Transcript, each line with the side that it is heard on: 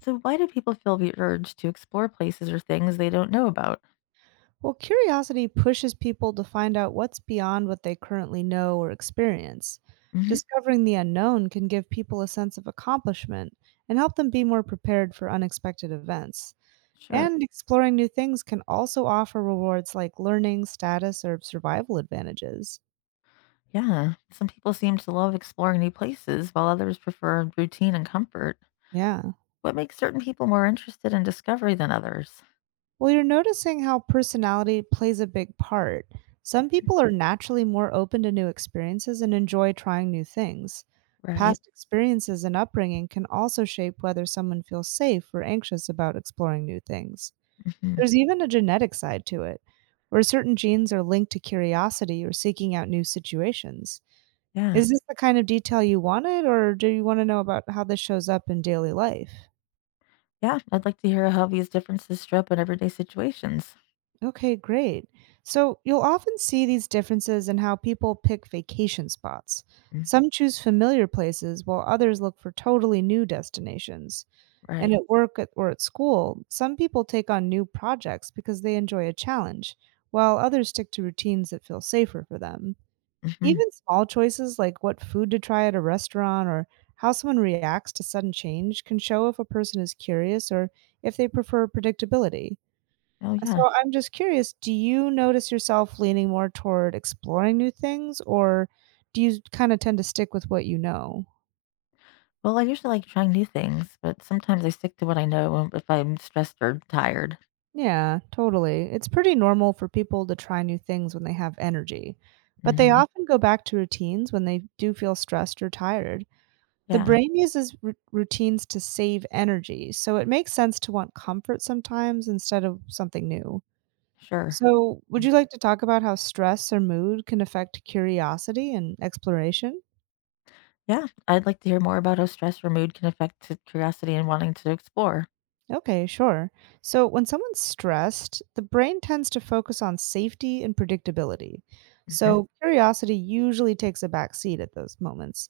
left: So, why do people feel the urge to explore places or things they don't know about?
right: Well, curiosity pushes people to find out what's beyond what they currently know or experience.
left: Hmm.
right: Discovering the unknown can give people a sense of accomplishment and help them be more prepared for unexpected events.
left: Sure.
right: And exploring new things can also offer rewards like learning, status, or survival advantages.
left: Yeah. Some people seem to love exploring new places, while others prefer routine and comfort.
right: Yeah.
left: What makes certain people more interested in discovery than others?
right: Well, you're noticing how personality plays a big part. Some people are naturally more open to new experiences and enjoy trying new things.
left: Right.
right: Past experiences and upbringing can also shape whether someone feels safe or anxious about exploring new things.
left: Hmm.
right: There's even a genetic side to it, where certain genes are linked to curiosity or seeking out new situations.
left: Yeah.
right: Is this the kind of detail you wanted, or do you want to know about how this shows up in daily life?
left: Yeah, I'd like to hear how these differences show up in everyday situations.
right: Okay, great. So you'll often see these differences in how people pick vacation spots.
left: Mm.
right: Some choose familiar places while others look for totally new destinations. And
left: Right.
right: at or at school, some people take on new projects because they enjoy a challenge, while others stick to routines that feel safer for them.
left: Hmm.
right: Even small choices like what food to try at a restaurant or how someone reacts to sudden change can show if a person is curious or if they prefer predictability.
left: Oh,
right: So
left: yeah.
right: I'm just curious, do you notice yourself leaning more toward exploring new things, or do you kind of tend to stick with what you know?
left: Well, I usually like trying new things, but sometimes I stick to what I know if I'm stressed or tired.
right: Yeah, totally. It's pretty normal for people to try new things when they have energy, but they
left: Hmm.
right: often go back to routines when they do feel stressed or tired. The
left: Yeah.
right: brain uses routines to save energy, so it makes sense to want comfort sometimes instead of something new.
left: Sure.
right: So, would you like to talk about how stress or mood can affect curiosity and exploration?
left: Yeah, I'd like to hear more about how stress or mood can affect curiosity and wanting to explore.
right: Okay, sure. So when someone's stressed, the brain tends to focus on safety and predictability.
left: Hmm.
right: So curiosity usually takes a back seat at those moments.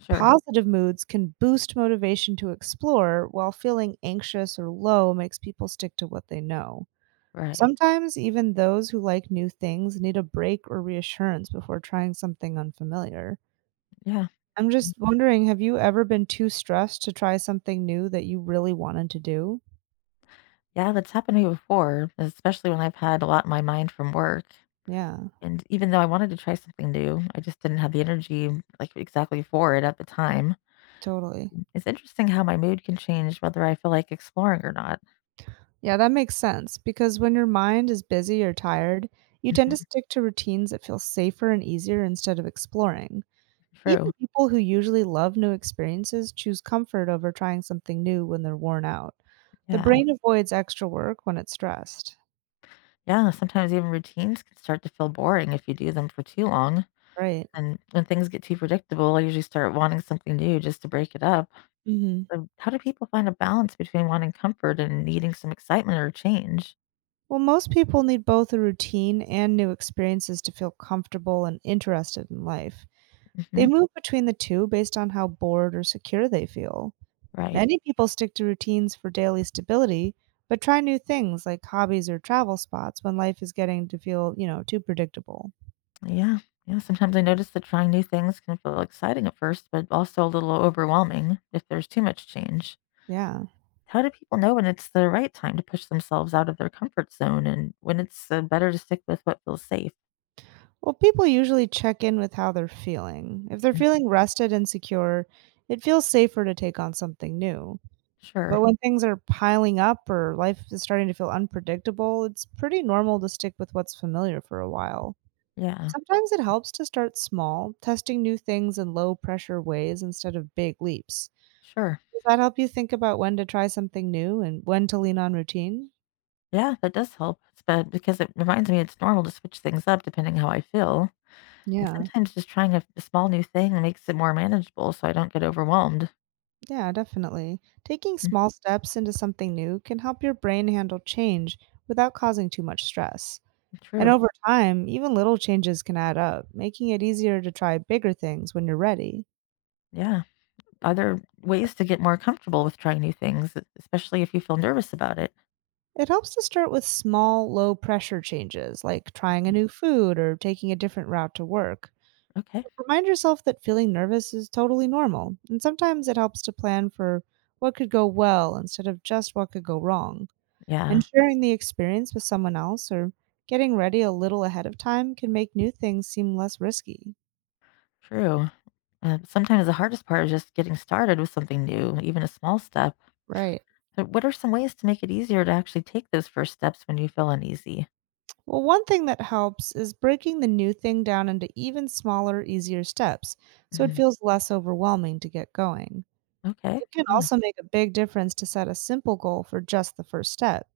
left: Sure.
right: Positive moods can boost motivation to explore, while feeling anxious or low makes people stick to what they know.
left: Right.
right: Sometimes even those who like new things need a break or reassurance before trying something unfamiliar.
left: Yeah.
right: I'm just wondering, have you ever been too stressed to try something new that you really wanted to do?
left: Yeah, that's happened to me before, especially when I've had a lot in my mind from work.
right: Yeah,
left: And even though I wanted to try something new, I just didn't have the energy like exactly for it at the time.
right: totally.
left: It's interesting how my mood can change whether I feel like exploring or not.
right: Yeah, that makes sense because when your mind is busy or tired, you tend to
left: Hmm.
right: stick to routines that feel safer and easier instead of exploring. Even
left: True.
right: people who usually love new experiences choose comfort over trying something new when they're worn out. The
left: Yeah.
right: brain avoids extra work when it's stressed.
left: Yeah, sometimes even routines can start to feel boring if you do them for too long.
right: Right.
left: And when things get too predictable, I usually start wanting something new just to break it up.
right: Hmm.
left: So how do people find a balance between wanting comfort and needing some excitement or change?
right: Well, most people need both a routine and new experiences to feel comfortable and interested in life.
left: Hmm.
right: They move between the two based on how bored or secure they feel.
left: Right.
right: Many people stick to routines for daily stability, but try new things like hobbies or travel spots when life is getting to feel, you know, too predictable.
left: Yeah. Yeah, sometimes I notice that trying new things can feel exciting at first, but also a little overwhelming if there's too much change.
right: Yeah.
left: How do people know when it's the right time to push themselves out of their comfort zone and when it's better to stick with what feels safe?
right: Well, people usually check in with how they're feeling. If they're feeling rested and secure, it feels safer to take on something new. But
left: Sure.
right: when things are piling up or life is starting to feel unpredictable, it's pretty normal to stick with what's familiar for a while.
left: Yeah.
right: Sometimes it helps to start small, testing new things in low pressure ways instead of big leaps.
left: Sure.
right: Does that help you think about when to try something new and when to lean on routine?
left: Yeah, that does help. It's bad because it reminds me it's normal to switch things up depending how I feel. And
right: Yeah.
left: sometimes just trying a small new thing makes it more manageable so I don't get overwhelmed.
right: Yeah, definitely. Taking
left: Mm.
right: small steps into something new can help your brain handle change without causing too much stress. And
left: True.
right: over time, even little changes can add up, making it easier to try bigger things when you're ready.
left: Yeah. Are there ways to get more comfortable with trying new things, especially if you feel nervous about it?
right: It helps to start with small, low pressure changes, like trying a new food or taking a different route to work.
left: Okay.
right: Remind yourself that feeling nervous is totally normal, and sometimes it helps to plan for what could go well instead of just what could go wrong.
left: Yeah,
right: And sharing the experience with someone else or getting ready a little ahead of time can make new things seem less risky.
left: true. Sometimes the hardest part is just getting started with something new, even a small step.
right: Right.
left: So what are some ways to make it easier to actually take those first steps when you feel uneasy?
right: Well, one thing that helps is breaking the new thing down into even smaller, easier steps so it
left: Mhm.
right: feels less overwhelming to get going.
left: Okay.
right: It can
left: Yeah.
right: also make a big difference to set a simple goal for just the first step.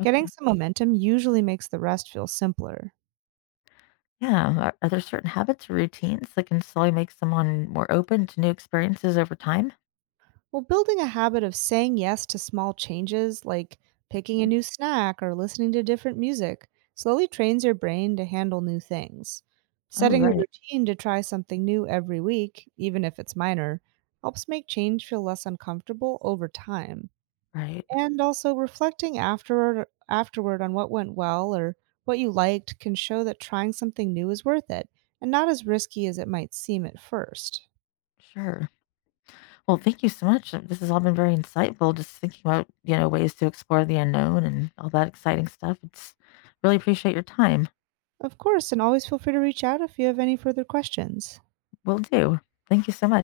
left: Okay.
right: Getting some momentum usually makes the rest feel simpler.
left: Yeah. Are there certain habits or routines that can slowly make someone more open to new experiences over time?
right: Well, building a habit of saying yes to small changes, like picking a new snack or listening to different music, slowly trains your brain to handle new things.
left: Oh,
right: Setting a
left: right.
right: routine to try something new every week, even if it's minor, helps make change feel less uncomfortable over time.
left: Right.
right: And also reflecting afterward on what went well or what you liked can show that trying something new is worth it and not as risky as it might seem at first.
left: Sure. Well, thank you so much. This has all been very insightful. Just thinking about, you know, ways to explore the unknown and all that exciting stuff. It's really appreciate your time.
right: Of course, and always feel free to reach out if you have any further questions.
left: Will do. Thank you so much.